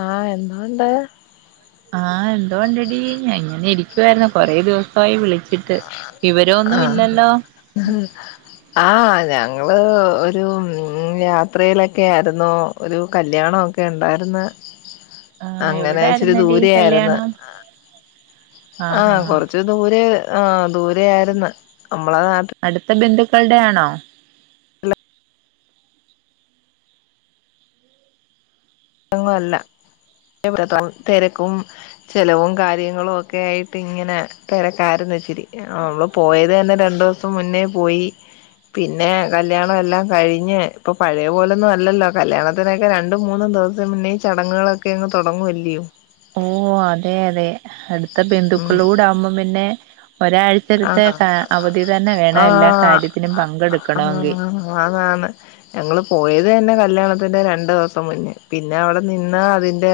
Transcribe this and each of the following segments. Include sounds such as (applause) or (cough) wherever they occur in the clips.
ആ എന്തോണ്ട് ആ എന്തൊടാടി ഞാൻ ഇങ്ങനെ ഇരിക്കുവായിരുന്നു കൊറെ ദിവസമായി വിളിച്ചി ട്ട് വിവരൊന്നും ആഹ് ഇല്ലല്ലോ ആഹ് ഞങ്ങള് ഒരു യാത്രയിലൊക്കെ ആയിരുന്നു ഒരു കല്യാണ ഓക്കെ ഉണ്ടായിരുന്ന് ആ എവിടായിരുന്നടി കല്യാണം ആ ആഹാ കൊറച്ച് ദൂരെ ആ ദൂരൊയിരുന്നു നമ്മളെ നാട്ടി അടുത്ത ബന്ധുക്കളുടെ ആണോ അങ്ങ അല്ല തിരക്കും ചെലവും കാര്യങ്ങളും ഒക്കെ ആയിട്ട് ഇങ്ങനെ തിരക്കാരുന്ന് ഇച്ചിരി അവളോപോയത് തന്നെ രണ്ടു ദിവസം മുന്നേ പോയി പിന്നെ കല്യാണം എല്ലാം കഴിഞ്ഞ് ഇപ്പൊ പഴയ പോലൊന്നും അല്ലല്ലോ കല്യാണത്തിനൊക്കെ രണ്ടും മൂന്നും ദിവസം മുന്നേ ചടങ്ങുകളൊക്കെ അങ്ങ് തൊടങ്ങുല്ലയോ ഓ അതെ അതെ അടുത്ത ഉം ബന്ധുക്കളൂട ആകുമ്പോം പിന്നെ ഒരാഴ്ചടുത്ത് ആഹ് അവധി തന്നെ വേണ എല്ലാ ആഹ് കാര്യത്തിനും പങ്കെടുക്കണങ്കിൽ ഞങ്ങള്പോയ തന്നെ കല്യാണത്തിന്റെ രണ്ടു ദിവസം മുന്നേ പിന്നെ അവിടെ നിന്ന് അതിന്റെ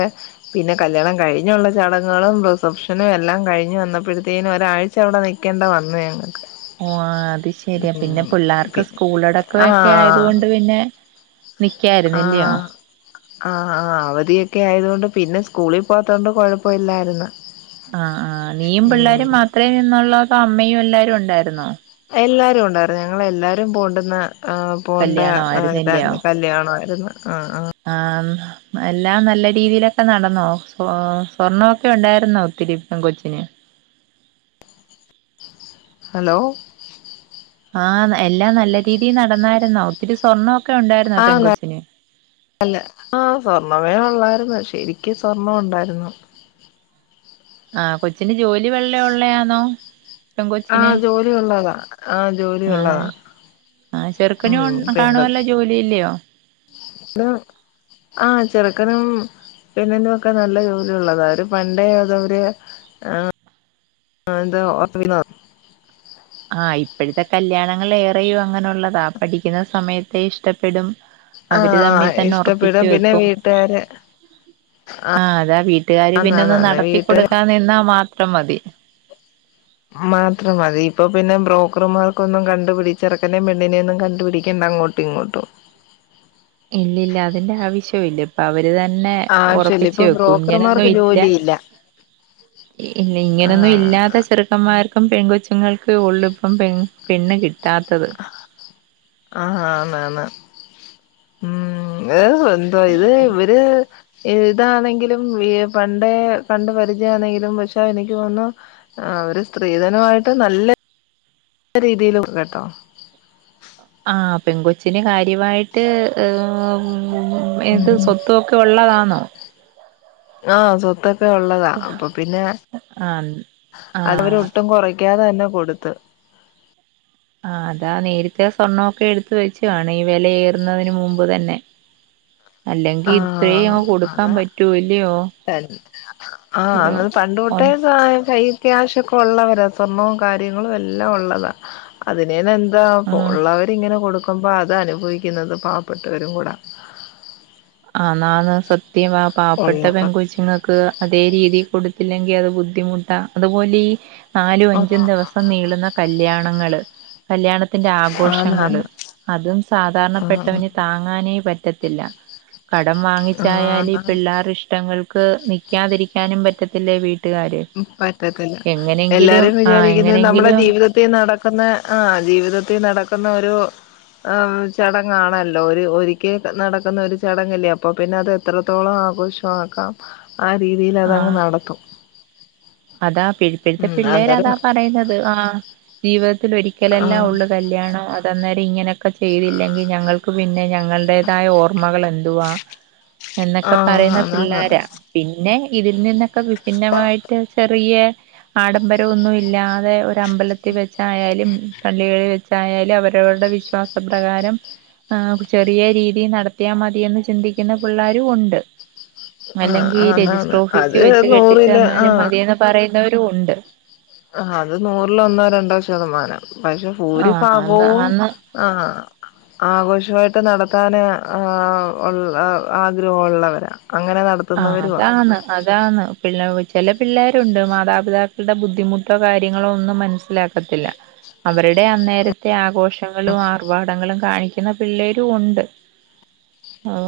പിന്നെ കല്യാണം കഴിഞ്ഞുള്ള ചാട ങ്ങളും റിസപ്ഷനും എല്ലാം കഴിഞ്ഞു വന്നപ്പോഴത്തേക്കും ഒരാഴ്ച അവിടെ നിൽക്കേണ്ട വന്നു ഞങ്ങൾക്ക് ഓഹ് അത് ശെരിയാ പിന്നെ പിള്ളേർക്ക് പിന്നെ സ്കൂള അടക്കമൊക്കെ ആയത് ആഹ് കൊണ്ട് പിന്നെ നിക്കായിരുന്നില്ലയോ ആഹ ആ് അവധിയൊക്കെ ആയതൊണ്ട് പിന്നെ സ്കൂളിൽ പോത്തോണ്ട് കൊഴപ്പ ഇല്ലായിുന്ന ആ ആനീയും പിള്ളോരും മാത്രമേ നിന്നുള്ളതോ അമ്മയും എല്ലാരും ഉണ്ടായിരുന്നോ എല്ലാരും ഉണ്ട ഞങ്ങള എല്ലാരും പോണ്ടുന്ന ആ പോണ്ട കല്യാണം ആയിരുന്നില്ലയോ ഇതായിരുന്നു കല്യാണമായിരുന്നു ആ ആ ആഹ് എല്ലാം നല്ല രീതിയിലൊക്കെ നടന്നോ സ് സ്വർണൊക്കെ ഉണ്ടായിരുന്നോ ഒത്തിരി കൊച്ചിന് (unintelligible) ഹലോ ആഹ് എല്ലാം നല്ല രീതിയിൽ നടന്നായിരുന്നോ ഒത്തിരി സ്വർണ്ണം ആഹല്ല ആ സ്വർണ്ണ അയ ഉള്ളായിരുന്നു ശരിക്ക സ്വർണ ഉണ്ടായിരുന്നു ആഹ് കൊച്ചിന്റെ ജോലി വല വെള്ള ഉള്ളയാണോ പെൻ കൊച്ചിന് ആഹ് ജോലി ഉള്ളതാ ആഹ് ജോലി ആഹ് ഉള്ളതാ ആഹ ഉം ചെറുക്കനും കാണുവല്ലോ ജോലി ഇല്ലയോ ഇ ആഹ് ചെറുക്കനും പിന്നെ പെണ്ണിനൊക്കെ നല്ല ജോലിള്ളതാ അവര് പണ്ട അതര് ആഹ് എന്ത ഓത്തവിത ആഹ് ഇപ്പോഴത്തെ കല്യാണങ്ങൾ ഏറെയയും അങ്ങനെള്ളതാ പഠിക്കുന്ന സമയത്തെ ഇഷ്ടപ്പെടും അവര് തമ്മി ആഹ് തന്നെ ഉറപ്പിച്ചു ഇഷ്ടപ്പെടും പിന്നെ വെക്കും വീട്ടുകാര് ആഹ് അതാ വീട്ടുകാാര് പിന്നെ ഒന്ന് ആന്നാന്നാന്ന് നടത്തി വീട്ടുകാര് കൊടുക്കാ നിന്നാ മാത്ര മാത്രംമതി മാത്രം അതി ഇപ്പൊ പിന്നെ ബ്രോക്കർമാർക്കൊന്നും കണ്ടുപിടച്ച് ചെറക്കൻെ പെണ്ണിനെയൊന്നും കണ്ടുപിടിക്കണ്ട അങ്ങോട്ടും ഇങ്ങോട്ടും ഇല്ലല്ല അതിന്റെ ആവശ്യവും ഇല്ല ഇപ്പൊ അവര് ഇത് തന്നെ ആവശ്യല്ല ഇപ്പൊ ഉറപ്പിച്ചച്ച് വെക്കും ഇങ്ങനൊന്നും ബ്രോക്കർമാർക്ക് ഇല്ല ജോലിയില്ല ഇല്ല ഇങ്ങനൊന്നും ഇല്ലാത ആഹ് ചെറുക്കന്മാർക്ക് ക്കം പെൺ കൊച്ചുങ്ങൾക്ക് ഉള്ളിപ്പം പണ് കിട്ടും ആഹന്നന്ന ഉം ഏഹ് എന്താ ഇത് ഇവര് ഇതാണെങ്കിലും പണ്ടേ കണ്ട് പരിചയ ആണെങ്കിലും പക്ഷെ എനിക്ക് തോന്നുന്നു അവര് സ്ത്രീധനമായിട്ട് നല്ല നല്ല രീതിയില കേട്ടോ ആഹ് പെൺ കൊച്ചിന് കാര്യമായിട്ട് ഉ ഇത് സ്വത്തൊക്കെ ഉള്ളതാണോ ള്ളത അപ്പൊ പിന്നെ ആഹ് അതവർ ആഹ് ഒട്ടും കുറ നിക്കാതെ തന്നെ കൊടുത്ത് ആഹ് അതാ നേരിത്തെ സ്വർണ്ണമൊക്കെ എടുത്ത വെച്ചുുവാണ് ഈ വിലയഏറുന്നതിന് മുമ്പ് തന്നെ അല്ലെങ്കി ഇത്രയും അങ്ങ് കൊടുക്കാൻ പറ്റൂല്ലയോ തന്നെ ആ ഒരു എന്നത് ഒ പണ്ടൊട്ടേ കൈ ക്യാഷ ഒക്കെ ഉള്ളവരാ സ്വർണ്ണവും കാര്യങ്ങളും എല്ലാം ഉള്ളതാ അതിനനെ എന്ത അ ആഹ് ഉള്ളവരിങ്ങനെ കൊടുക്കുമ്പോ അത് അനുഭവിക്കുന്നത് പാവപ്പെട്ടവരും കൂടാ ആഹ് എന്നാണ് സത്യം ആ പാവപ്പെട്ട ഉള്ളവർ പെൻങ്ക കൊച്ചുങ്ങൾക്ക് അതേ രീതി കൊടു പത്തില്ലെങ്കിൽ അത് ബുദ്ധിമുട്ടാ അതുപോലെ ഈ നാലും അഞ്ചും ആഹ് ദിവസം നീളുന്ന കല്യാണങ്ങള് കല്യാണത്തിന്റെ ആന്ന് ആഘോഷങ്ങള് ആന്ന് അതും ആഹ് സാധാരണപ്പെട്ടവന് താങ്ങാനേ പറ്റ റ്റത്തില്ല കടം ആഹ് വാങ്ങിച്ചായാൽ ആന്ന് പിള്ളേര് ഇഷ്ടങ്ങൾ ക്ക് നിക്കാതിരിക്കാനും പറ്റത്തില്ല വീട് - - പറ്റത്തില്ല എല്ലാരും ആ വിചാരിക്കുന്നത് നമ്മളെ എങ്ങനെങ്കിലും ജീവിതത്തിൽ നടക്കുന്ന ആ ജീവി ജീവിതത്തിൽ നടക്കുന്ന ഒരു ആ ചടങ്ങാണല്ലോ ഒരു ഒരിക്കൽ നടക്കുന്ന ഒരു ചടങ്ങല്ലേ അപ്പൊ പിന്നെ അത് എത്രത്തോളം ആഘോഷമാക്കാം ആ രീതിൽ ആ അതങ്ങ് നടത്തും. അതാ ഇപ്പകെ ഉം അന്നേരം പിള്ളേരതാ പറയുന്നത് ആ ജീവ് ത്തി ആ ഒരിക്കലല്ലാ ഉള്ളത് കല്യാണം അത് അന്നേരം ഇങ്ങനെയൊക്കെ ചെയ്തില്ലെങ്കിൽ ഞങ്ങൾക്ക് പിന്നെ ങ്ങളടേതായ ഓർമ്മകൾ എന്തുവാ ആ എന്നൊക്കെ പറയുന്ന അതാണ് പിള്ളോര പിന്നെ. ഇതിൽ നിന്നൊക്കെ വിഭിന്നമായിട്ട് ചെറിയെ ആഡംബരംൊ ഒന്നും ഇല്ലാതെ ഒരു അമ്പലത്തിൽ വെച്ചായാലും പള്ളികളിൽ വെച്ചായാലും അവര ടെ വിശ്വാസ പ്രകാരം. ആർ ചെറിയ രീതി നടത്തിയാ മതിയെന്ന് ചിന്തിക്കുന്ന പിള്ളരും ഉണ്ട്. ആ അല്ലെങ്കി രജിസ്റ്റർ അതാണ് ഓഫീസി അത് വെച്ച് കെട്ടിച്ചു നൂറില് തന്നാലും ആ മതിയന്ന് പറയുന്നവരും ഉണ്ട്. ആ അത് നൂറില് ഒന്നോ രണ്ടോ ശതമാനം. പക്ഷെ ആഹ് അന്ന് ഭൂരിഭാഗവും ആന്ന് ആ ആഘോഷായിട്ട് ഒ നടത്താൻ ആ ആഗ്രഹോള്ളവരാ ആ അതാണ് അതാണ് പിള്ള ചില പിള്ളേരുണ്ട് മാതാപിതാക്കളുടെ ബുദ്ധിമുട്ടോ കാര്യങ്ങളോ ഒന്നും മനസ്സിലാക്കത്തില്ല. അവരുടെ അന്നേരത്തെ ആഘോഷ ഷങ്ങളും ആർഭാടങ്ങളും കാണിക്കുന്ന പിള്ളേരും ഉണ്ട്.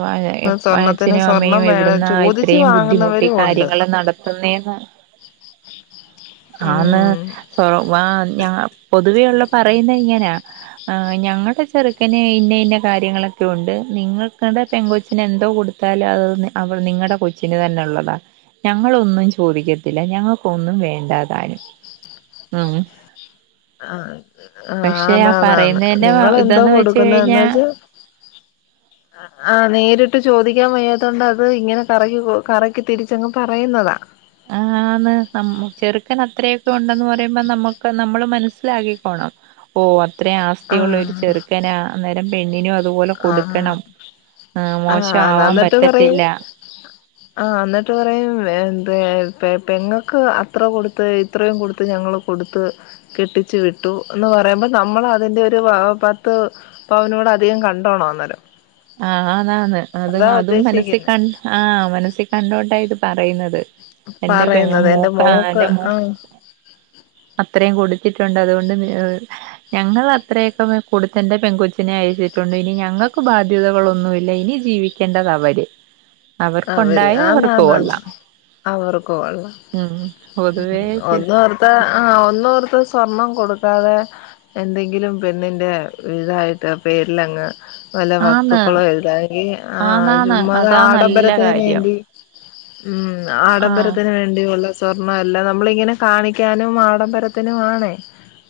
ആ സ്വർണത്തിന് അച്ഛനും സ്വർണം അമ്മയും എവി വേണം ആ ചോദിച്ചു ഇത്രയും ബുദ്ധിമുട്ടി വാങ്ങുന്നവരും ഉണ്ട് കാര്യങ്ങൾ നടത്തുനേനും ആന്ന് ഉം സ്രാവ ആ ഞാ പൊതുവേ ഉള്ള പറയുന്ന ഇങ്ങനാ ആ ഞങ്ങളുടെ ചെറുക്കന് ഇന്ന ഇന്ന കാര്യങ്ങളൊക്കെ ഉണ്ട് നിങ്ങൾക്കത് പെങ്കോച്ചിന് എന്തോ കൊടു ത്താലും അത് നിങ്ങളുടെ കൊച്ചിന് തന്നെ ഉള്ളതാ. ഞങ്ങളൊന്നും ചോദിക്കത്തില്ല ഞങ്ങൾക്ക് ഒന്നും വേണ്ടാതാനും ഉം. ആ പക്ഷെ ആ ആന്നാന്നാന്ന് പറയുന്നതിന്റെ നിങ്ങളെന്തോ ഇതന് വെച് കൊടുക്കുന്നന്ന് കഴിഞ്ഞാ വെച്ചാ (unintelligible) ആ നേരിട്ട് ചോദിക്കാൻ വയ്യാതുകൊണ്ട് അത് ഇങ്ങനെ കറ കറക്കി തിരിച്ചങ്ങ് പറയുന്നതാ. ആ ആന്ന് ചെറുക്കന് അത്രയൊക്കെ ഉണ്ടെന്ന് പറയുമ്പോ നമുക്ക് നമ്മള് മനസ്സിലാക്കിക്കോണം ഓ അത്രേ ആ ആസ്തിയുള്ള ഒരു ചെറുക്കനാ അന്നേരം പണ്ണിനെ അതുപോലെ ആ കൊടുക്കണം ആ മോശംമാവാൻ പറ്റത്തില്ല ആ എന്നിട്ട് പറയും എന്ത പെങ്ങക്ക് അത്ര കൊടുത്ത് ഇത്രയും കൊടുത്ത് ഞങ്ങള്. കെട്ത്ത് കെട്ടിച്ച് വിട്ടുന് പറയുബോ നമ്മളതിന്റെ പത്ത പവന നിങ്ങൾ അധികം കണ്ടോണോ അന്നേരം. ആ അതാണ് അതും അതാ അതും മനസ്സിൽ ഉദ്ദേശിക്കുന്നെ കണ് ആ മനസ്സിൽ കണ്ട്ണ് ഇത് പറയുന്നത്. എന്റെ പെ പറയുന്നത് എന്റെ മൂക്ക മോക്ക് എന്റെ മൂ അ ആഹ് (unintelligible) അത്രയും കുടിച്ചിട്ടുണ്ട് അതുകൊണ്ട് ഞങ്ങൾ അത്രയൊക്കെ കൊടുത്ത എന്റെ പെൺകുച്ചിനെ അയച്ചിട്ടുണ്ട് ഇനി ഞങ്ങൾക്ക് ബാധ്യതകളൊന്നുമല്ല ഇനി ജീവിക്കേണ്ടത് അവര്. അവർക്കുണ്ടായ അവർക്ക് കൊള്ളാം. അവർക്ക കൊള്ള ഉം പൊതുവേ ഒന്നോർത്ത ആ ഒന്നോർത്ത സ് സ്വർണം കൊടുക്കാതെ എന്തെങ്കിലും പെണ്ണിൻ്റെ ഇതായിട്ട് പേരിലങ്ങ് വല്ല ആന്ന് വസ്തുക്കളേ എഴുതാന് ആ ആന്നാന്ന് ചുമ്മാത അതാ നല്ല ആഡംബരത്തിന് കാര്യം വേണ്ടി ഉം ആഹ് ആഡംബരത്തിന് വേണ്ടിയുള്ള സ സ്വർണ അല്ല നമ്മള് ഇങ്ങനെ കാണിക്കാനും ആഡംബരത്തിനും ആണേ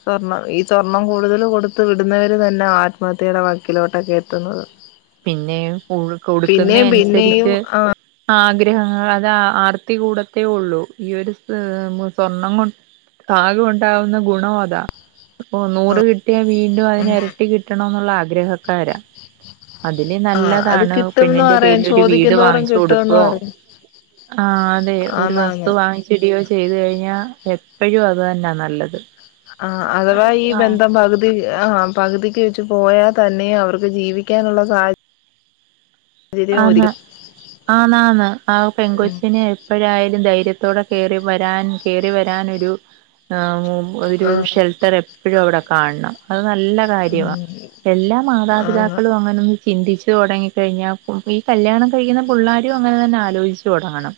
സ്വർണം ഈ സ്വർണ്ണം കൂടുതൽ കൊടുത്ത വിടുന്നവര് തന്നെയ ആത്മഹത്യയുടെ വക്കിലോട്ടൊക്കെ എത്തുന്നത്. പിന്നെ ഉൾ കൊടുക്കുന്ന പിന്നെയും പിന്നെയും അനുസരിച്ച് ആ ആഗ്രഹങ്ങൾ അത് ആർ ആർത്തി കൂടത്തേ ഉള്ളൂ ഈ ഒരു സ്വർണം കൊണ്ട്. കാകേ ഉണ്ടാവുന്ന ഗുണം അതാ ഓ നൂറ് കിട്ടിയ വീണ്ടും അതിന് ഉം ഇരട്ടി കിട്ടണന്നുള്ള ആഗ്രഹക്കാര അതില് ആ അത് നല്ലതാണ് കിട്ടുംന്ന് പെണ്ണിന്റെ പറയും പേരിലൊരു വീട് ചോദിക്കുന്തോറും വാങ്ങിച്ചു കിട്ടുംന്ന് കൊടുക്കുവോ പറയും ആ അതെ ഒരു വസ്തു ആന്നാന്ന് വാങ്ങിച്ചിടിയോ ചെയ്തു കഴിഞ്ഞാ എപ്പഴും അത് തന്നാ നല്ലത്. ആ അഥവാ ഈ ആ ബന്ധം പകുതി ആഹ് പകുതിക്ക് പോയാ തന്നെ അവർക്ക് ജീവിക്കാനുള്ള സാ ആന്ന ആന്നന്ന ആ ഉം പെൺകൊച്ചിന് എപ്പോഴായാലും ധൈര്യ ത്തോടെ കേറി വരാൻ കേറിവരാനൊരു അ ഒരു ആ ഷെൽട്ടർ എപ്പോ പ്പോഴു അവിടെ കാണണം അത് നല്ല കാര്യമാ. ഉം എല്ലാ ആന്ന് മാതാപിതാക്കളും അങ്ങനൊന്ന് ചിന്തിച്ചൊടങ്ങികഴിഞ്ഞാ ഈ കല്യാണം കഴിക്കുന്ന പുള്ളോരും അങ്ങനെതന്നെ ആലോയ്ചൊടങ്ങണം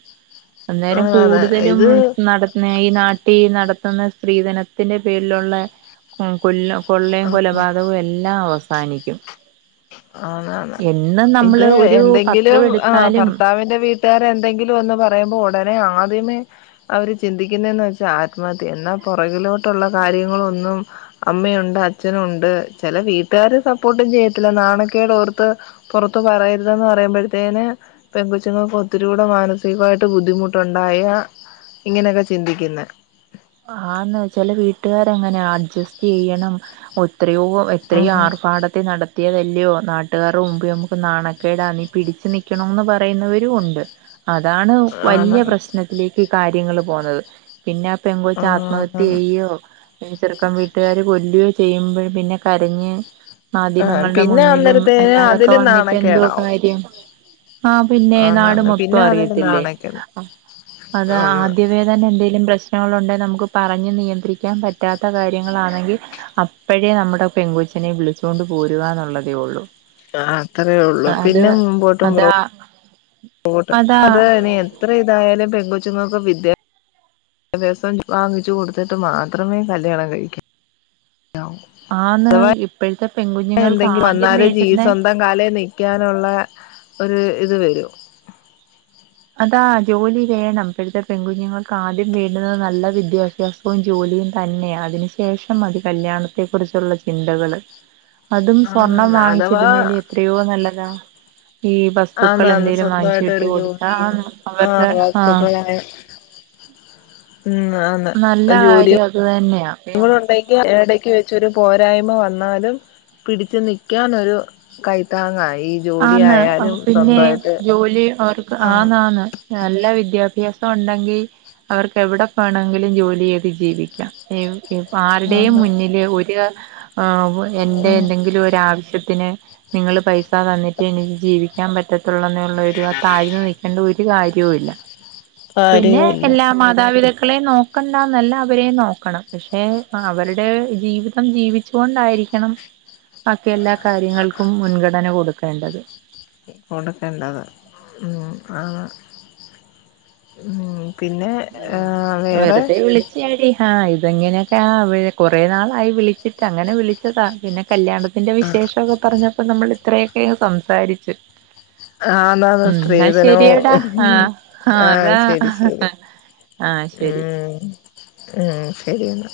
അന്നേരം ആ അതെ കൂടുതലും ഇത് നടന്ന ഈ നാ ട്ടി നടത്തുന്ന സ്ത്രീധനത്തിന്റെ പേരിലുള്ള കൊല്ല കൊള്ളയും ആ കൊലപാതകവും എല്ലാ അവസാനിക്കും. ആന്നാന്ന് എന്നും നമ്മള് ഇത് ഒരു എന്തെങ്കിലും പത്രം ആ എടുത്താലും ഭർത്താവിന്റെ വീ ട്ടാരെന്തെങ്കിലൊന്ന് പറയുമ്പോ ഉടനെ ആദ്യമേ അവര് ചിന്തിക്കുന്നന്ന് വെച്ചാ ആത്മഹത്യ എന്നാ പുറകിലോട്ടുള്ള കാര്യങ്ങളോന്നും അമ്മയുണ്ട് അച്ഛനുണ്ട് ചില വീട്ടുകാര് സപ്പോ ട്ട് ചെയ്യത്തില്ല നാണക്കേടോർത്ത്. പുറത്ത് പറയരുതെന്ന് പറയുമ്പോഴത്തേന് പെങ്കൊച്ചുങ്ങൾക്ക് ഒത്തിരി കൂടെ മാനസികമായിട്ട് ബുദ്ധിമുട്ടുണ്ടാ യ ഇങ്ങനൊക്കെ ചിന്തിക്കുന്നെ ആന്ന് ചെല വീട്ടുകാരങ്ങനെ അഡ്ജസ്റ്റ് ചെയ്യണം ഒ എത്രയോ എത്രയോ ഉം ആർഭാടത്തിൽ നടത്തിയതെല് ല്ലോ നാട്ടുകാരുമ്പി നമുക്ക് നാണക്കേടാ നീ പിടിച്ച് നിക്കണന്ന് പറയുന്നവരും ഒണ്ട്. അതാണ് വല്യ ആന്നാന്ന് പ്രശ്നത്തിലേക്ക് കാര്യങ്ങൾ പോകുന്നത് പിന്നെ പെങ്കൊച്ച് ആത്മത്യ ആന്നാന്ന് ചെയ്യോ ഇനി ചെറുക്കംവീട്ടുകാര് കൊല്ലോ ചെയ്യുമ്പഴ് പിന്നെ കരഞ്ഞ് ആ മാധ്യമങ്ങളുടെ പിന്നെ മുന്നിലും അന്നേരത്തേന് അല്ലാതൊക്കെ അതിലും വന്നിട്ട് എന്തോ നാണക്കേടാവും കാര്യം? ആഹ് പിന്നെ നാട് ആന്നാന്ന് മൊത്തം പിന്നെ അതില് അറിയത്തില്ലേ നാണക്കുന്നു അത് ആന്ന് ആദ്യമേ തന്നെ ന്തേലും പ്രശ് ങ്ങളുണ്ടെ നമുക്ക് പറഞ്ഞു നിയന്ത്രിക്കാൻ പറ്റാത്ത കാര്യങ്ങളാണെങ്കിൽ അപ്പഴേ നമ്മുടെ പെൺകൊച് ച്ചിനെ വിളിച്ചോണ്ട് പോരുവാന്നുള്ളതേള്ളൂ ആ അത്രേ ള്ളു പിന്നെ മുമ്പോട്ടും പുറ അതാ കോട്ട് അതാ അത് ഇനി എത്ര ഇതായാലും പെങ്കോച്ചുങ്ങക്ക് വിദ്യ ഭ്യസം വാങ്ങിച്ചു കൊടുത്തിട്ട് മാത്രമേ കല്യാണം കഴിക്ക ആന്ന് ഇപ്പോഴത്തെ പെൺകുഞ്ഞുങ്ങൾക്ക് എന്തെങ്കി ആദ്യം വന്നാല ജീ വേണ്ടുന്നെ സ്വന്തം കാലേ നിക്കാനൊള്ള ഒരു ഇത് വരൂ. അതാ ജോലി വേണം ഇപ്പഴത്തെ പെൺകുഞ്ഞുങ്ങൾക്ക് ആദ്യം വേണ്ടുന്നത് നല്ല വിദ്യാഭ്യാസവും ജോലി തന്നെയ അതിനു ശേഷം മതി കല്യാണത്തെ കുറിച്ചുള്ള ചിന്തകള്. അതും സ്വർണ്ണം ആന്നാന്ന് അഥവാ വാങ്ങിച്ചിടുന്നേല് എത്രയോ നല്ലതാ. ഈ വസ്തുക്കൾ ആന്നാന്ന് എന്തേലും സ്വന്തമായിട്ട് വാങ്ങിച്ച്ട്ടി ഒരു കൊടു ആ ജോലിയും ആ അവരുടെ ആ വസ്തുക്കളായ മ് ആന്ന് അ ജോലി കാര്യം അത് തന്നെയാ യുണ്ടെങ്കി എടക്ക് വെച്ചൊരു പോരായ്മ വന്നാലും പിട്ച്ച് നിക്കാനൊരു കൈത്താങ്ങായി. ആന്ന് പിന്നെ ജോലി അവർക്ക് ആഹ് ആന്നാന്ന് നല്ല വിദ്യാഭ്യാസം. ഉണ്ടെങ്കിൽ അവർക്ക് എവടെപോണങ്കിലും ജോലി ചെയ്ത് ജീവിക്കാം എവി ഇനിപ്പോ ആരുടെയും ആഹ് മുന്നില് ഒരു ആ ഉവ്വ് എൻ്റെ ആഹ് എന്തെങ്കിലും ഒരാവശ്യത്തിന് നിങ്ങൾ പൈസ തന്നിട്ട് എനിക്ക് ജീവിക് ക്കാൻ പറ്റത്തുള്ള എന്നുള്ളരു ആ താഴ്ന്ന നിൽക്കേണ്ട ഒരു കാര്യവും ഇല്ല പിന്നെ കാര്യവുല്ല എല്ലാ മാതാപിതാക് ക്കളെ നോക്കണ്ടാന്നല്ല അവരെ നോക്കണം പക്ഷെ അവരുടെ ജീവിതം ജീവിച്ചു കൊണ്ടായി ക്കണം വാക്കി എല്ലാ കാര്യങ്ങൾക്കും മുൻഗണന കൊടുക്കേണ്ടത് കൊടുക്കേണ്ടത് ഉം ആണ് ഉം പിന്നെ ആഹ് ഉം വേറെ വെറുതെ വിളിച്ചാടി ആഹ ഇതെങ്ങനെയൊക്കെ ആ കൊറെ നാളായി വിളിച്ചിട്ട് അങ്ങനെ വിളിച്ചതാ പിന്നെ കല്യാണത്തിന്റെ വിശേഷമൊക്കെ പറഞ്ഞപ്പോ നമ്മൾ ഇത്രയൊക്കെ സംസാരിച്ചു ആഎന്ന ഉം എന്നാ ശരിയടാ സ്ത്രീധനവും ആ ആ ആഹ അതാ ശരി ശരി ആ ശരി ഉം ഉം ശെരിന്നാ